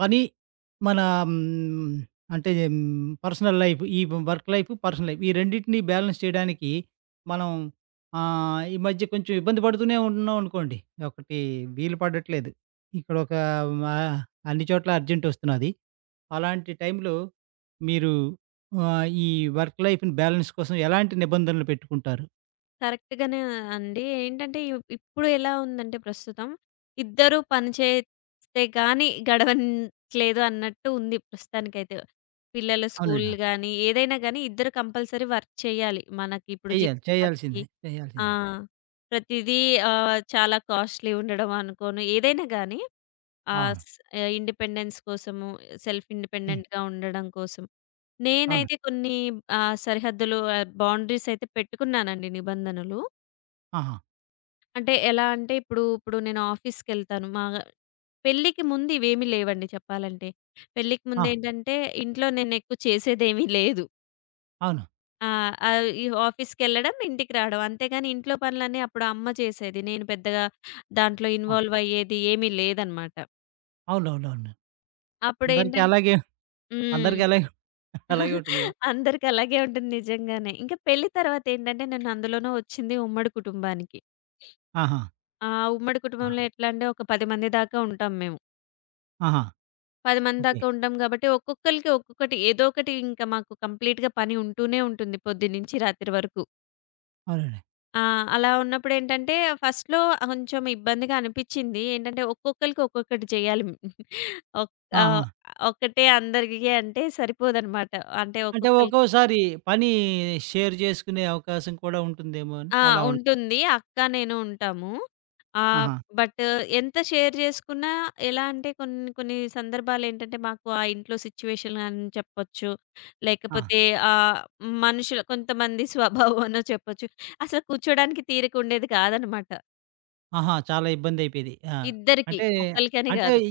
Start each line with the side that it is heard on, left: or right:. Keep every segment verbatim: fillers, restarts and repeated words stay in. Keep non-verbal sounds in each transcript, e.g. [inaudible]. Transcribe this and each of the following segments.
right: పని మన హ్మ్, అంటే హ్మ్, పర్సనల్ లైఫ్ ఈ వర్క్ లైఫ్, పర్సనల్ లైఫ్ ఈ రెండిటిని బ్యాలెన్స్ చేయడానికి మనం ఆహ్, ఈ మధ్య కొంచెం ఇబ్బంది పడుతూనే ఉంటున్నాం అనుకోండి. ఒకటి వీలు పడట్లేదు. ఇక్కడ ఒక ఆహ్, అన్ని చోట్ల అర్జెంట్ ఒస్తున్నది. అలాంటి టైంలో మీరు ఆహ్, ఈ వర్క్ లైఫ్‌ని బ్యాలెన్స్ కోసం ఎలాంటి నిబంధనలు పెట్టుకుంటారు?
left: కరెక్ట్‌గానే అండి. ఏంటంటే ఇవ్ ఇప్పుడు ఎలా ఉందంటే ప్రస్తుతం, ఇద్దరు పని చేస్తే గాని గడవట్లేదు అన్నట్టు ఉంది ప్రస్తుతానికైతే. పిల్లల స్కూల్
right: అవునండి.
left: గాని, ఏదైనా గాని ఇద్దరు కంపల్సరీ వర్క్ చేయాలి. మనకిప్పుడు
right: చెయ్యాలి.
left: జీవనోపాధికి
right: చేయాల్సిందే.
left: ఆ!
right: చేయాల్సిందే.
left: ప్రతిదీ ఆహ్, చాలా కాస్ట్‌లీ ఉండడం అనుకోను ఏదైనా గాని. ఆ!
right: అవును.
left: స్ ఆహ్, ఇండిపెండెన్స్ కోసము, సెల్ఫ్
right: హ్మ్.
left: ఇండిపెండెంట్‌గా ఉండడం కోసం.
right: అవును.
left: నేనైతే కొన్ని ఆహ్, సరిహద్దులు, ఆహ్, బౌండరీస్ అయితే పెట్టుకున్నానండి, నిబంధనలు.
right: ఆహా!
left: అంటే ఎలా అంటే ఇప్పుడు, ఇప్పుడు నేను ఆఫీస్‌కెళ్తాను. మా పెళ్ళికి ముందు ఇవేమీ లేవండి చెప్పాలంటే. పెళ్ళికి
right: ఆ!
left: ముందేంటంటే ఇంట్లో నేనెక్కువ చేసేదేమీ లేదు.
right: అవును.
left: ఆ! ఆహ్, ఈ ఆఫీస్‌కెళ్ళడం, ఇంటికి రావడం. అంతేగాని ఇంట్లో పనులన్నీ అప్పుడు అమ్మ చేసేది. నేను పెద్దగా దాంట్లో
right: ఆ!
left: ఇన్వాల్వ్ అయ్యేది ఏమీ లేదనమాట.
right: అవునవునవును. అందరికీ
left: అప్పుడేంటంటే
right: అలాగే
left: హ్మ్.
right: అందరికి అలాగే అలాగే ఉంటుంది గదా!
left: అందరికి అలాగే ఉంటుంది నిజంగానే. ఇంకా పెళ్లి తర్వాతేంటంటే నేను అందులోనూ వచ్చింది ఉమ్మడి కుటుంబానికి.
right: ఆహా!
left: ఆ ఉమ్మడి
right: ఆహా!
left: కుటుంబంలో ఎట్లా అంటే ఒక పది మంది దాకా ఉంటాం మేము.
right: ఆహా!
left: పది మంది
right: ఓకే.
left: దాకా ఉంటాం కాబట్టి ఒక్కొక్కళ్ళకి ఒక్కొక్కటి ఏదో ఒకటి ఇంకా మాకు కంప్లీట్‌గా పని ఉంటూనే ఉంటుంది పొద్దున్నుంచి రాత్రి వరకు.
right: అవునండి.
left: ఆ! అలా ఉన్నప్పుడేంటంటే ఫస్ట్‌లో కొంచెం ఇబ్బందిగా అనిపిచ్చింది. ఏంటంటే ఒక్కొక్కళ్ళకి ఒక్కొక్కటి చేయాలి. [laughs] ఒక్
right: ఆహా!
left: ఆహ్, ఒకటే అందరికీ అంటే సరిపోదనమాట. అంటే
right: అంటే
left: ఒక్కొక్కళ్ళకి
right: ఒక్కోసారి పని షేర్ చేసుకునే అవకాశం కూడా ఉంటుందేమో అని
left: ఆ!
right: అలా ఉండదు.
left: ఉంటుంది. అక్క, నేను ఉంటాము. ఆహ్,
right: ఆహా!
left: బట్ ఎంత షేర్ చేసుకున్నా ఎలా అంటే కొన్ని కొన్ని సందర్భాలేంటంటే మాకు ఆ ఇంట్లో సిట్యుయేషన్ అని చెప్పొచ్చు.
right: ఆ!
left: లేకపోతే ఆహ్, మనుషుల కొంతమంది స్వభావం అనో చెప్పొచ్చు. అసలు కూర్చోడానికి తీరిక ఉండేది కాదనమాట.
right: ఆహా! చాలా ఇబ్బందయిపోయేది. ఆ!
left: ఇద్దరికీ,
right: అంటే,
left: ఒకళ్ళకని
right: అంటే
left: కాదు.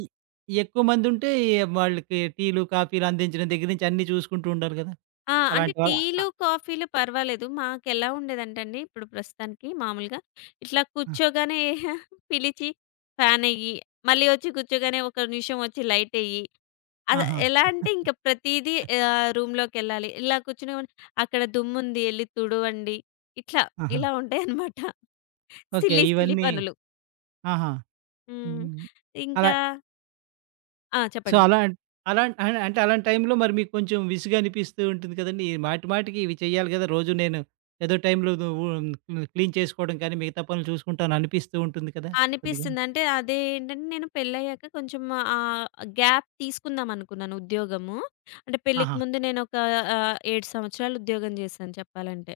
right: ఈ ఎక్కువ మందుంటే వాళ్ళకి టీలు, కాఫీలు అందించడం దగ్గర నుంచి అన్నీ చూసుకుంటూ ఉండాలి గదా!
left: ఆ! అంటే
right: అలాంటి వాళ్ళ అ
left: టీలు, కాఫీలు పర్వాలేదు. మాకెలా ఉండేదంటేండి ఇప్పుడు ప్రస్తుతానికి మామూలుగా ఇట్లా
right: ఆ!
left: కూర్చోగానే [laughs] పిలిచి ఫ్యానెయ్యి, మళ్ళీ వచ్చి కూర్చోగానే ఒక నిమిషం వచ్చి లైటెయ్యి. అద
right: ఆహా!
left: ఎలా అంటే ఇంక ప్రతీదీ, ఆహ్, రూమ్‌లోకెళ్ళాలి. ఇలా కూర్చునే అక్కడ దుమ్ముంది ఎళ్లి తుడవండి. ఇట్లా
right: ఆహా!
left: ఇలా ఉంటాయనమాట. [laughs]
right: ఓకే.
left: సిల్లీ సిల్లీ
right: ఇవన్నీ
left: పనులు.
right: ఆహా!
left: హ్మ్.
right: హ్మ్. అలా
left: ఇంకా ఆ!
right: సో,
left: చెప్పండి.
right: అలా అలా అన్ అంటే అలాంటి టైంలో మరి మీకు కొంచెం విసుగు అనిపిస్తూ ఉంటుంది కదండీ! మాటి మాటికి ఇవి చేయాలి కదా! రోజు నేను ఏదో టైంలో వు క్లీన్ చేసుకోవడం కానీ, మిగతా పనులు చూసుకుంటాను అనిపిస్తూ ఉంటుంది కదా! కొద్దిగా.
left: అనిపిస్తుంది. అంటే అదేంటంటే నేను పెళ్ళయ్యాక కొంచెం ఆహ్, గ్యాప్ తీసుకుందాం అనుకున్నాను ఉద్యోగము. అంటే పెళ్ళికి
right: ఆహా!
left: ముందు నేనొక ఆహ్, ఏడు సంవత్సరాలు ఉద్యోగం చేశాను చెప్పాలంటే.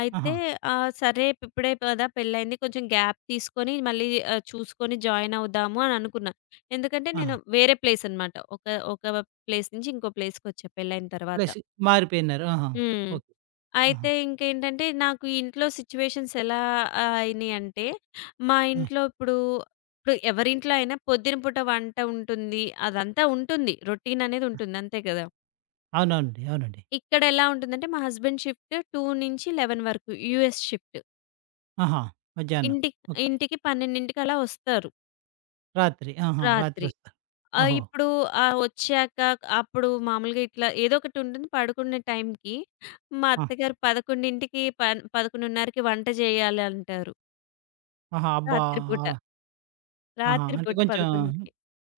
left: అయితే
right: ఆహా!
left: ఆహ్, సరే ఇప్పుడే కదా పెళ్ళయింది, కొంచెం గ్యాప్ తీసుకొని మళ్ళీ ఆహ్, చూసుకొని జాయిన్ అవుదాము అని అనుకున్నా. ఎందుకంటే
right: ఆహా!
left: నేను వేరే ప్లేస్ అనమాట. ఒక ఒక ప్లేస్ నుంచి ఇంకో ప్లేస్‌కొచ్చా పెళ్ళైన తర్వాత.
right: ప్లస్ మారిపోయినారు. ఆహా!
left: హ్మ్.
right: ఓకే. ఆహా!
left: అయితే ఇంకేంటంటే నాకు ఈ ఇంట్లో సిట్యుయేషన్స్ ఎలా ఆహ్, అయినియంటే, మా
right: ఆ!
left: ఇంట్లో ఇప్పుడు, ఇప్పుడు ఎవరింట్లో అయినా పొద్దున పూట వంట ఉంటుంది. అదంతా ఉంటుంది. రొటీన్ అనేది ఉంటుంది. అంతే కదా!
right: అవునవునండి. అవునండి.
left: ఇక్కడ ఎలా ఉంటుందంటే మా హస్బెండ్ షిఫ్ట్ రెండు నుంచి పదకొండు వరకు యూఎస్ షిఫ్ట్.
right: ఆహా! మధ్యాహ్నం.
left: ఇంటికి
right: ఓకే.
left: ఇంటికి 12కి అలా వస్తారు
right: రాత్రి. ఆహా!
left: రాత్రి.
right: రాత్రొస్తారు.
left: ఆహ్,
right: ఓహో!
left: ఇప్పుడు ఆహ్, వచ్చాక అప్పుడు మామూలుగా ఇట్లా ఏదో ఒకటి ఉంటుంది పడుకునే టైంకి. మా
right: ఆ!
left: అత్తగారు 11కి పన్ 11:30కి వంట చేయాలంటారు.
right: ఆహా! అబ్బా!
left: రాత్రి పూట.
right: అలా ఆహా!
left: రాత్రి
right: అంటే
left: పూట
right: కొంచెం
left: 11కి.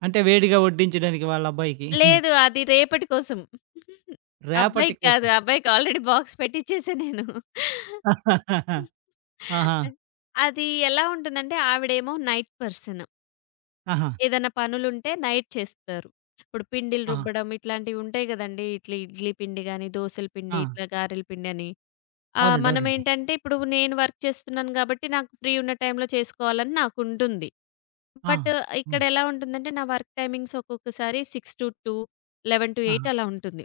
right: అంటే వేడిగా వడ్డించడానికి వాళ్ళ అబ్బాయికి
left: లేదు,
right: [laughs]
left: అది రేపటి కోసం.
right: రేపటి
left: అబ్బాయికి కాదు.
right: కోసం.
left: అబ్బాయికి ఆల్రెడీ బాక్స్ పెట్టిచ్చేసా నేను.
right: [laughs] ఆహా!
left: అది ఎలా ఉంటుందంటే ఆవిడేమో నైట్ పర్సన్.
right: ఆహా!
left: ఏదైనా పనులుంటే నైట్ చేస్తారు. ఇప్పుడు పిండిలు
right: ఆహా!
left: రుబ్బడం ఇట్లాంటివి ఉంటాయి గదండీ. ఇట్లా ఇడ్లీ పిండి గాని, దోసల పిండి,
right: ఆ!
left: ఇట్లా గారెల పిండి అని. ఆహ్,
right: అవునండి. అవునండి.
left: మనమేంటంటే ఇప్పుడు నేను వర్క్ చేస్తున్నాను గాబట్టి నాకు ఫ్రీ ఉన్న టైంలో చేసుకోవాలని నాకుంటుంది.
right: ఆ!
left: బట్
right: హ్మ్.
left: ఇక్కడెలా ఉంటుందంటే, నా వర్క్ టైమింగ్స్ ఒక్కొక్కసారి ఆరు నుంచి రెండు,
right: ఆహా!
left: పదకొండు నుంచి ఎనిమిది అలా ఉంటుంది.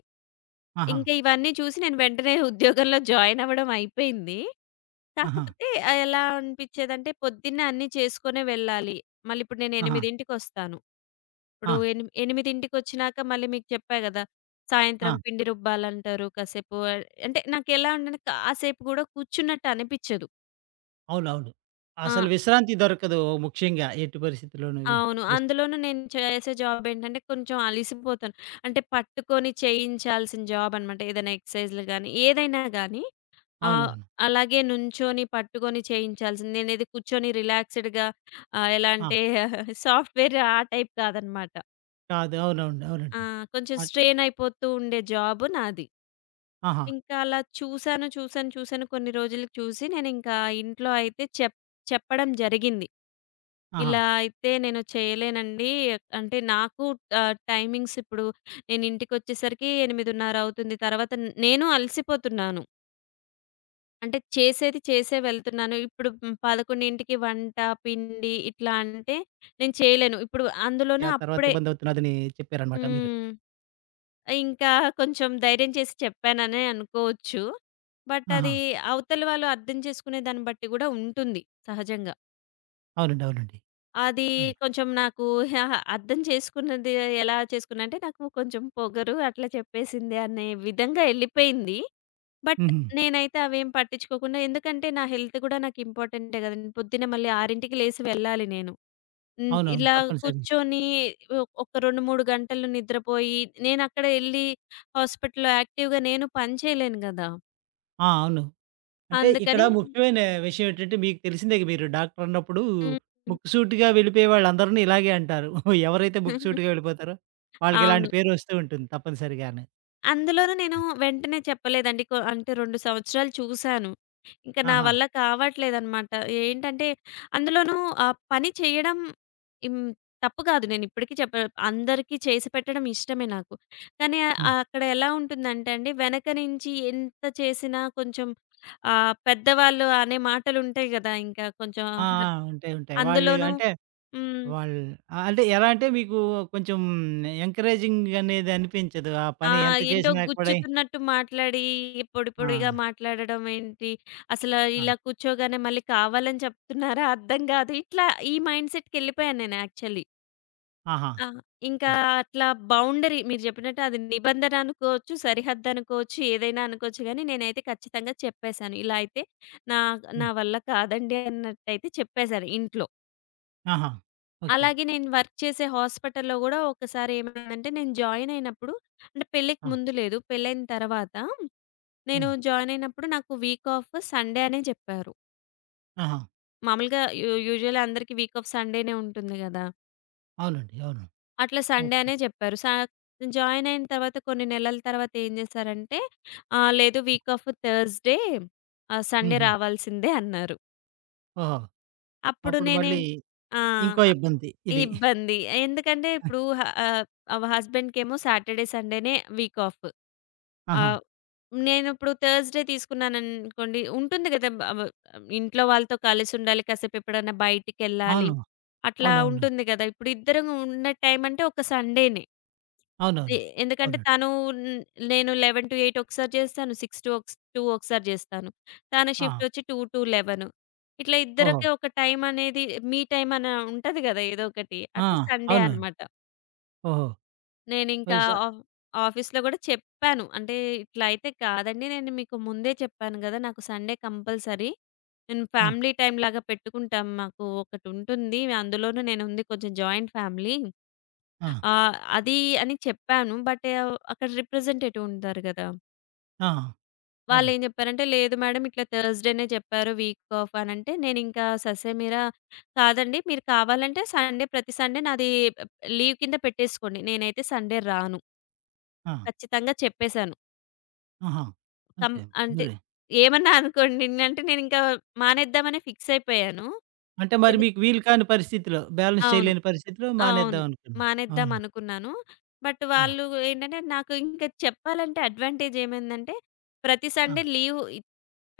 right: ఆహా!
left: ఇంకా ఇవన్నీ చూసి నేను వెంటనే [laughs] ఉద్యోగంలో జాయిన్ అవ్వడం అయిపోయింది.
right: ఆహా!
left: కాకపోతే ఆహ్, ఎలా అనిపిచ్చేదంటే పొద్దున్నే అన్నీ చేసుకొనే వెళ్ళాలి. మళ్ళీ ఇప్పుడు నేను
right: ఆహా!
left: 8కి ఇప్పుడు
right: ఆ!
left: ఎని 8కి మళ్ళీ మీకు చెప్పా గదా! సాయంత్రం
right: ఆ!
left: పిండి రుబ్బాలంటారు కాసేపు. అంటే నాకెలా ఉండంటే కాసేపు గూడా కూర్చున్నట్టు అనిపిచ్చదు.
right: అవునవును.
left: ఆ!
right: అసలు విశ్రాంతి దొరకదు, ముఖ్యంగా ఎట్టి పరిస్థితిలోను. వి
left: అవును.
right: విశ్ర
left: అందులోనూ నేను చేసే జాబ్ ఏంటంటే కొంచెం అలిసిపోతాను. అంటే పట్టుకొని చేయించాల్సిన జాబ్ అనమాట. ఏదైనా ఎక్సర్‌సైజ్‌లు గాని, ఏదైనా గాని, ఆహ్,
right: అవునవును.
left: అలాగే నుంచొని పట్టుకొని చేయించాల్సింది. నేనేది కూర్చొని రిలాక్స్‌డ్‌గా ఆహ్, ఎలా
right: ఆ!
left: అంటే [laughs] సాఫ్ట్‌వేర్ ఆ టైప్ కాదనమాట.
right: కాదు. అవునవును.
left: ఆ!
right: అవునండి.
left: కొంచెం
right: అట్
left: స్ట్రెయిన్ అయిపోతూ ఉండే జాబ్ నాది.
right: ఆహా!
left: ఇంకా అలా చూసాను, చూసాను, చూసాను కొన్ని రోజులకి చూసి నేనింకా ఇంట్లో అయితే చెప్ చెప్పడం జరిగింది.
right: ఆహా!
left: ఇలా అయితే నేను చేయలేనండి. అంటే నాకు ఆహ్, టైమింగ్స్ ఇప్పుడు నేను ఇంటికొచ్చేసరికి ఎనిమిదిన్నర అవుతుంది. తర్వాత నేను అలసిపోతున్నాను. అంటే చేసేది చేసే వెళ్తున్నాను. ఇప్పుడు హ్మ్, 11కి వంట, పిండి ఇట్లా అంటే నేను చేయలేను. ఇప్పుడు అందులోనూ
right: ఆ తర్వాత
left: అప్పుడే
right: ఇబ్బందవుతున్నదని చెప్పారనమాట మీరు.
left: హ్మ్. ఇంకా కొంచెం ధైర్యం చేసి చెప్పాననే అనుకోవచ్చు. బట్
right: ఆహా!
left: అది అవతల వాళ్ళు అర్థం చేసుకునే దాన్ని బట్టి గూడా ఉంటుంది సహజంగా.
right: అవునండి. అవునండి.
left: అది
right: అవును.
left: కొంచెం నాకు [laughs] అహా! అర్థం చేసుకున్నది ఎలా చేసుకున్నా అంటే, నాకు కొంచెం పొగరు అట్లా చెప్పేసింది అనే విధంగా ఎళ్ళిపోయింది. బట్
right: హుహు.
left: నేనైతే అవేం పట్టించుకోకుండా, ఎందుకంటే నా హెల్త్ కూడా నాకు ఇంపార్టెంటే గదండీ! పొద్దున్న మళ్ళీ 6కి లేసి వెళ్ళాలి నేను. హ్మ్.
right: అవునవును.
left: ఇలా
right: తప్పనిసరిగా.
left: కూర్చొని ఒ ఒక రెండు, మూడు గంటలు నిద్రపోయి, నేనక్కడ ఎళ్లి హాస్పిటల్‌లో యాక్టివ్‌గా నేను పని చేయలేను గదా!
right: ఆ! అవును. అంటే ఇక్కడ
left: అందుకని
right: ముఖ్యమైన విషయం ఏంటంటే, మీకు తెలిసిందే మీరు డాక్టర్ అన్నప్పుడు
left: హ్మ్.
right: ముక్కుసూటిగా వెళ్ళిపోయే వాళ్ళందరిని ఇలాగే అంటారు. [laughs] ఎవరైతే ముక్కుసూటిగా
left: [laughs]
right: వెళ్ళిపోతారో వాళ్ళకి ఇలాంటి
left: అవును.
right: పేరు వస్తూ ఉంటుంది తప్పనిసరిగానే.
left: అందులోనూ నేను వెంటనే చెప్పలేదండి. కొ అంటే రెండు సంవత్సరాలు చూసాను. ఇంక నా
right: ఆహా!
left: వల్ల కావట్లేదనమాట. ఏంటంటే అందులోనూ ఆ పని చేయడం హ్మ్, తప్పు కాదు. నేనిప్పటికి చెప్ప అందరికీ చేసి పెట్టడం ఇష్టమే నాకు. కానీ ఆ- ఆ
right: హ్మ్.
left: అక్కడ ఎలా ఉంటుందంటే అండి, వెనక నుంచి ఎంత చేసినా కొంచెం ఆహ్, పెద్దవాళ్ళు అనే మాటలుంటాయి గదా! ఇంకా కొంచెం
right: ఆ!
left: హ
right: ఆ! ఉంటాయి, ఉంటాయి. వాళ్ళు
left: అందులోనూ
right: అంటే
left: హ్మ్.
right: వాళ్ళు ఆహ్, అంటే ఎలా అంటే మీకు కొంచెం ఎంకరేజింగ్ అనేది అనిపించదు. ఆ
left: ఆ!
right: పని ఎంత
left: ఏంటో
right: చేసినా కూడా
left: గుచ్చుతున్నట్టు మాట్లాడి, పొడి
right: ఆ!
left: పొడిగా మాట్లాడడం ఏంటి? అసలు
right: ఆ!
left: ఇలా కూర్చోగానే మళ్ళీ కావాలని చెప్తున్నారా? అర్థం గాదు. ఇట్లా ఈ మైండ్ సెట్‌కెళ్ళిపోయాను నేను యాక్చువల్లీ.
right: ఆహా!
left: ఆ! ఇంకా
right: ఓకే.
left: అట్లా బౌండరీ మీరు జెప్పినట్టు, అది నిబంధన అనుకోవచ్చు, సరిహద్దు అనుకోవచ్చు, ఏదైనా అనుకోవచ్చు గానీ, నేనైతే ఖచ్చితంగా చెప్పేశాను. ఇలా అయితే నా నా
right: హ్మ్.
left: వల్ల కాదండి అన్నట్టయితే చెప్పేశాను ఇంట్లో.
right: ఆహా! ఓకే.
left: అలాగే నేను వర్క్ చేసే హాస్పిటల్‌లో గూడా ఒకసారి ఏమైందంటే, నేను జాయిన్ అయినప్పుడు అంటే పెళ్ళికి
right: ఆ!
left: ముందు లేదు, పెళ్ళైన తర్వాత నేను
right: హ్మ్.
left: జాయిన్ అయినప్పుడు నాకు వీక్ ఆఫ్ సండే అనే జెప్పారు.
right: ఆహా!
left: మామూలుగా యూ యూజువల్‌గా అందరికి వీక్ ఆఫ్ సండేనే ఉంటుంది గదా!
right: అవునండి. అవును.
left: అట్లా సండే
right: ఓకే.
left: అనే జెప్పారు. సా జాయిన్ అయిన తర్వాత కొన్ని నెలల తర్వాత ఏం జేశారంటే, ఆహ్, లేదు వీక్ ఆఫ్ థర్స్‌డే, ఆహ్, సండే
right: హుహు.
left: రావాల్సిందే అన్నారు.
right: ఓహో!
left: అప్పుడు
right: అప్పుడు
left: నేనేం
right: మళ్ళీ
left: ఆ!
right: ఇంకో ఇబ్బంది ఇది.
left: ఇబ్బంది. ఎందుకంటే ఇప్పుడు హ ఆహ్, హస్బెండ్‌కేమో సాటర్‌డే, సండేనే వీక్ ఆఫ్.
right: ఆహా!
left: ఆహ్, నేనిప్పుడు థర్స్‌డే తీసుకున్నాననుకోండి, ఉంటుంది గదా! బ వ ఇంట్లో వాళ్ళతో కలిసుండాలి, కాసేపు ఎప్పుడైనా బయటికెళ్ళాలి,
right: అవును.
left: అట్లా
right: అవునవును.
left: ఉంటుంది గదా! ఇప్పుడు ఇద్దరం ఉన్న టైం అంటే ఒక సండేనే. ఎ
right: అవునవును.
left: ఎందుకంటే
right: అవునండి.
left: తను న్ నేను పదకొండు నుంచి ఎనిమిది ఒకసారి చేస్తాను, ఆరు నుంచి రెండు ఒకస్ రెండు ఒకసారి చేస్తాను. తన షిఫ్ట్
right: ఆ!
left: వచ్చి రెండు నుంచి పదకొండు. ఇట్లా
right: ఓహో!
left: ఇద్దరికి ఒక టైం అనేది, మీ టైం అని ఉంటది గదా! ఏదో ఒకటి.
right: ఆ!
left: అట్లా సండే
right: అవునవును.
left: అనమాట.
right: ఓహో!
left: నేనింకా
right: ఒయ్ స
left: ఆఫ్ ఆఫీస్‌లో గూడా చెప్పాను. అంటే, "ఇట్లా అయితే కాదండి. నేను మీకు ముందే చెప్పాను గదా! నాకు సండే కంపల్సరీ. మేము
right: ఆ!
left: ఫ్యామిలీ టైమ్‌లాగా పెట్టుకుంటాం. మాకు ఒకటుంటుంది. అందులోనూ నేనుంది కొంచెం జాయింట్ ఫ్యామిలీ."
right: ఆ!
left: ఆహ్, అది అని చెప్పాను. బట్ అక్కడ రిప్రజెంటేటివ్ ఉంటారు గదా!
right: ఆ!
left: వాళ్ళేం
right: అవునండి.
left: జెప్పారంటే, "లేదు మేడం, ఇట్లా థర్స్‌డేనే చెప్పారు వీక్ ఆఫ్" అనంటే, నేనింకా ససేమిరా, "కాదండి. మీరు కావాలంటే సండే, ప్రతి సండే నాది లీవ్ కింద పెట్టేసుకోండి. నేనైతే సండే రాను."
right: ఆ!
left: ఖచ్చితంగా చెప్పేసాను.
right: ఆహా!
left: కం
right: అంతే
left: అంటే
right: మరి.
left: ఏమన్నా అనుకోండి, నేనంటే నేనింకా మానేద్దామనే ఫిక్స్ అయిపోయాను.
right: అంటే మరి
left: ఎందుకు,
right: మీకు వీలు కాని పరిస్థితిలో, బ్యాలెన్స్
left: అవును.
right: చేయలేని పరిస్థితిలో
left: అవును,
right: మానేద్దాం అనుకున్నారు.
left: మానేద్దాం
right: అవును.
left: అనుకున్నాను. బట్
right: ఆ!
left: వాళ్ళు, ఏంటంటే నాకు ఇంకా చెప్పాలంటే అడ్వాంటేజ్ ఏమైందంటే ప్రతి
right: ఆ!
left: సండే లీవ్ ఇ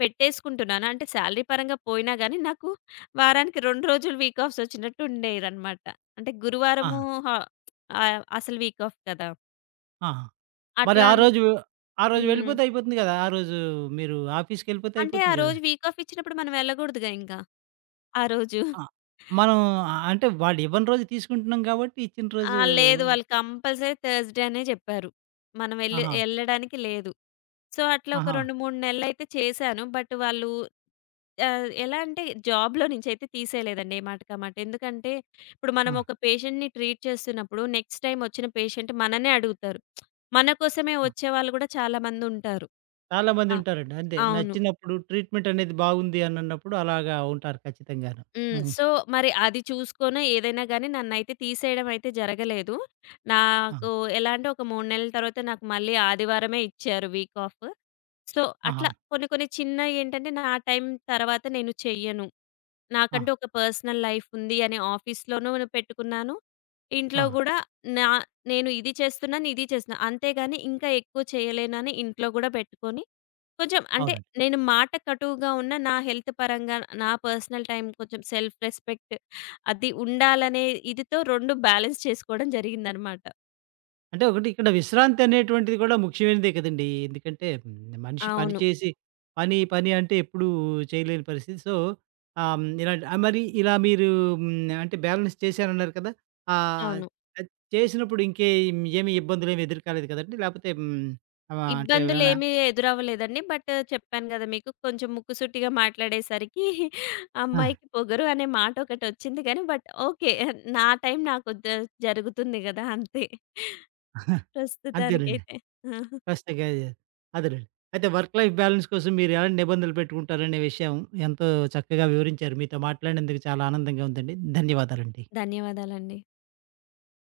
left: పెట్టేసుకుంటున్నాను. అంటే సాలరీ పరంగా పోయినా గానీ నాకు వారానికి రెండు రోజులు వీక్ ఆఫ్స్ వచ్చినట్టు ఉండేదనమాట. అంటే గురువారము
right: ఆహా!
left: హ ఆహ్, అసలు వీక్ ఆఫ్ కదా!
right: ఆహా! మరి
left: అట్లా
right: ఆ
left: అని
right: రోజు ఆ రోజు
left: హ్మ్.
right: వెళ్ళిపోతే అయిపోతుంది గదా! ఆ రోజు మీరు ఆఫీస్‌కెళ్ళిపోతే
left: అంటే ఆ
right: అయిపోతుంది గదా!
left: రోజు వీక్ ఆఫ్ ఇచ్చినప్పుడు మనం వెళ్ళకూడదుగా ఇంక, ఆ రోజు.
right: ఆ! మనం ఆ, అంటే వాళ్ళు ఇవ్వని రోజు తీసుకుంటున్నాం కాబట్టి, ఇచ్చిన
left: ఆ!
right: రోజు
left: లేదు, వాళ్ళు కంపల్సరీ థర్స్‌డే అనే చెప్పారు. మనం ఎళ్ళి
right: ఆహా!
left: ఎళ్ళడానికి లేదు. సో, అట్లా ఒక
right: ఆహా!
left: రెండు, మూడు నెలలైతే చేశాను. బట్ వాళ్ళు ఆహ్, ఎలా అంటే జాబ్‌లో నుంచైతే తీసేయలేదండి, ఏ మాటకి ఆ మాట. ఎందుకంటే ఇప్పుడు మనం
right: ఆ!
left: ఒక పేషెంట్‌ని ట్రీట్ చేస్తున్నప్పుడు నెక్స్ట్ టైమ్ వచ్చిన పేషెంట్ మననే అడుగుతారు. మన కోసమే
right: హ్మ్.
left: వచ్చేవాళ్ళు కూడా చాలా మందుంటారు.
right: చాలామంది
left: ఆ!
right: ఉంటారండి. అంతే
left: అవును.
right: నచ్చినప్పుడు ట్రీట్‌మెంట్ అనేది బాగుంది అని అన్నప్పుడు అలాగా ఉంటారు ఖచ్చితంగాను.
left: హ్మ్.
right: హ్మ్.
left: సో, మరి అది చూసుకొనో ఏదైనా గాని నన్నైతే తీసేయడం అయితే జరగలేదు.
right: ఆ!
left: నాకు ఎలా అంటే ఒక మూడు నెలల తర్వాత నాకు మళ్ళీ ఆదివారమే ఇచ్చారు వీక్ ఆఫ్. సో,
right: ఆహా!
left: అట్లా కొన్ని కొన్ని చిన్నయేంటంటే నా టైం తర్వాత నేను చెయ్యను.
right: ఆ!
left: నాకంటూ ఒక పర్సనల్ లైఫ్ ఉంది అని ఆఫీస్‌లోనూ పెట్టుకున్నాను. ఇంట్లో
right: ఆ!
left: గూడా నా నేను ఇది చేస్తున్నాను, ఇది చేస్తున్నా. అంతేగాని ఇంకా ఎక్కువ చేయలేనని ఇంట్లో గూడా పెట్టుకొని కొంచెం అంటే
right: అవునండి.
left: నేను మాట కటువుగా ఉన్నా, నా హెల్త్ పరంగా, నా పర్సనల్ టైం, కొంచెం సెల్ఫ్ రెస్పెక్ట్, అది ఉండాలనే ఇదితో రెండు బ్యాలెన్స్ చేసుకోవడం జరిగిందనమాట.
right: అంటే ఒకటి ఇక్కడ విశ్రాంతి అనేటువంటిది కూడా ముఖ్యమైనదే కదండీ! ఎందుకంటే హ్మ్, మనిషి పని
left: అవును.
right: చేసి పని, పని అంటే ఎప్పుడూ చేయలేని పరిస్థితి. సో, ఆహ్, హ్మ్, ఇలాంటి ఆహ్, మరి ఇలా మీరు హ్మ్, అంటే బ్యాలెన్స్ చేశారన్నారు కదా! ఆహ్,
left: అవును.
right: అది చేసినప్పుడు ఇంకే ఏమి ఇబ్బందులేమి ఎదురు కాలేదు కదండీ! లేకపోతే హ్మ్, ఆహ్, అంటే ఏమైనా
left: ఇబ్బందులేమీ ఎదురవ్వలేదండి. బట్ చెప్పాను గదా! మీకు కొంచెం ముక్కుసూటిగా మాట్లాడేసరికి [laughs]
right: ఆ!
left: అమ్మాయికి పొగరు అనే మాటొకటొచ్చింది గానీ, బట్ ఓకే. నా టైం నాకు ద జరుగుతుంది గదా! అంతే.
right: అంతేనండి.
left: ప్రస్తుతానికైతే. [laughs]
right: ఖచ్చితంగా అదే. అదేనండి. అయితే వర్క్ లైఫ్ బ్యాలన్స్ కోసం మీరు ఎలాంటి నిబంధనలు పెట్టుకుంటారనే విషయం ఎంతో చక్కగా వివరించారు. మీతో మాట్లాడినందుకు చాలా ఆనందంగా ఉందండి. ధన్యవాదాలండి.
left: ధన్యవాదాలండి.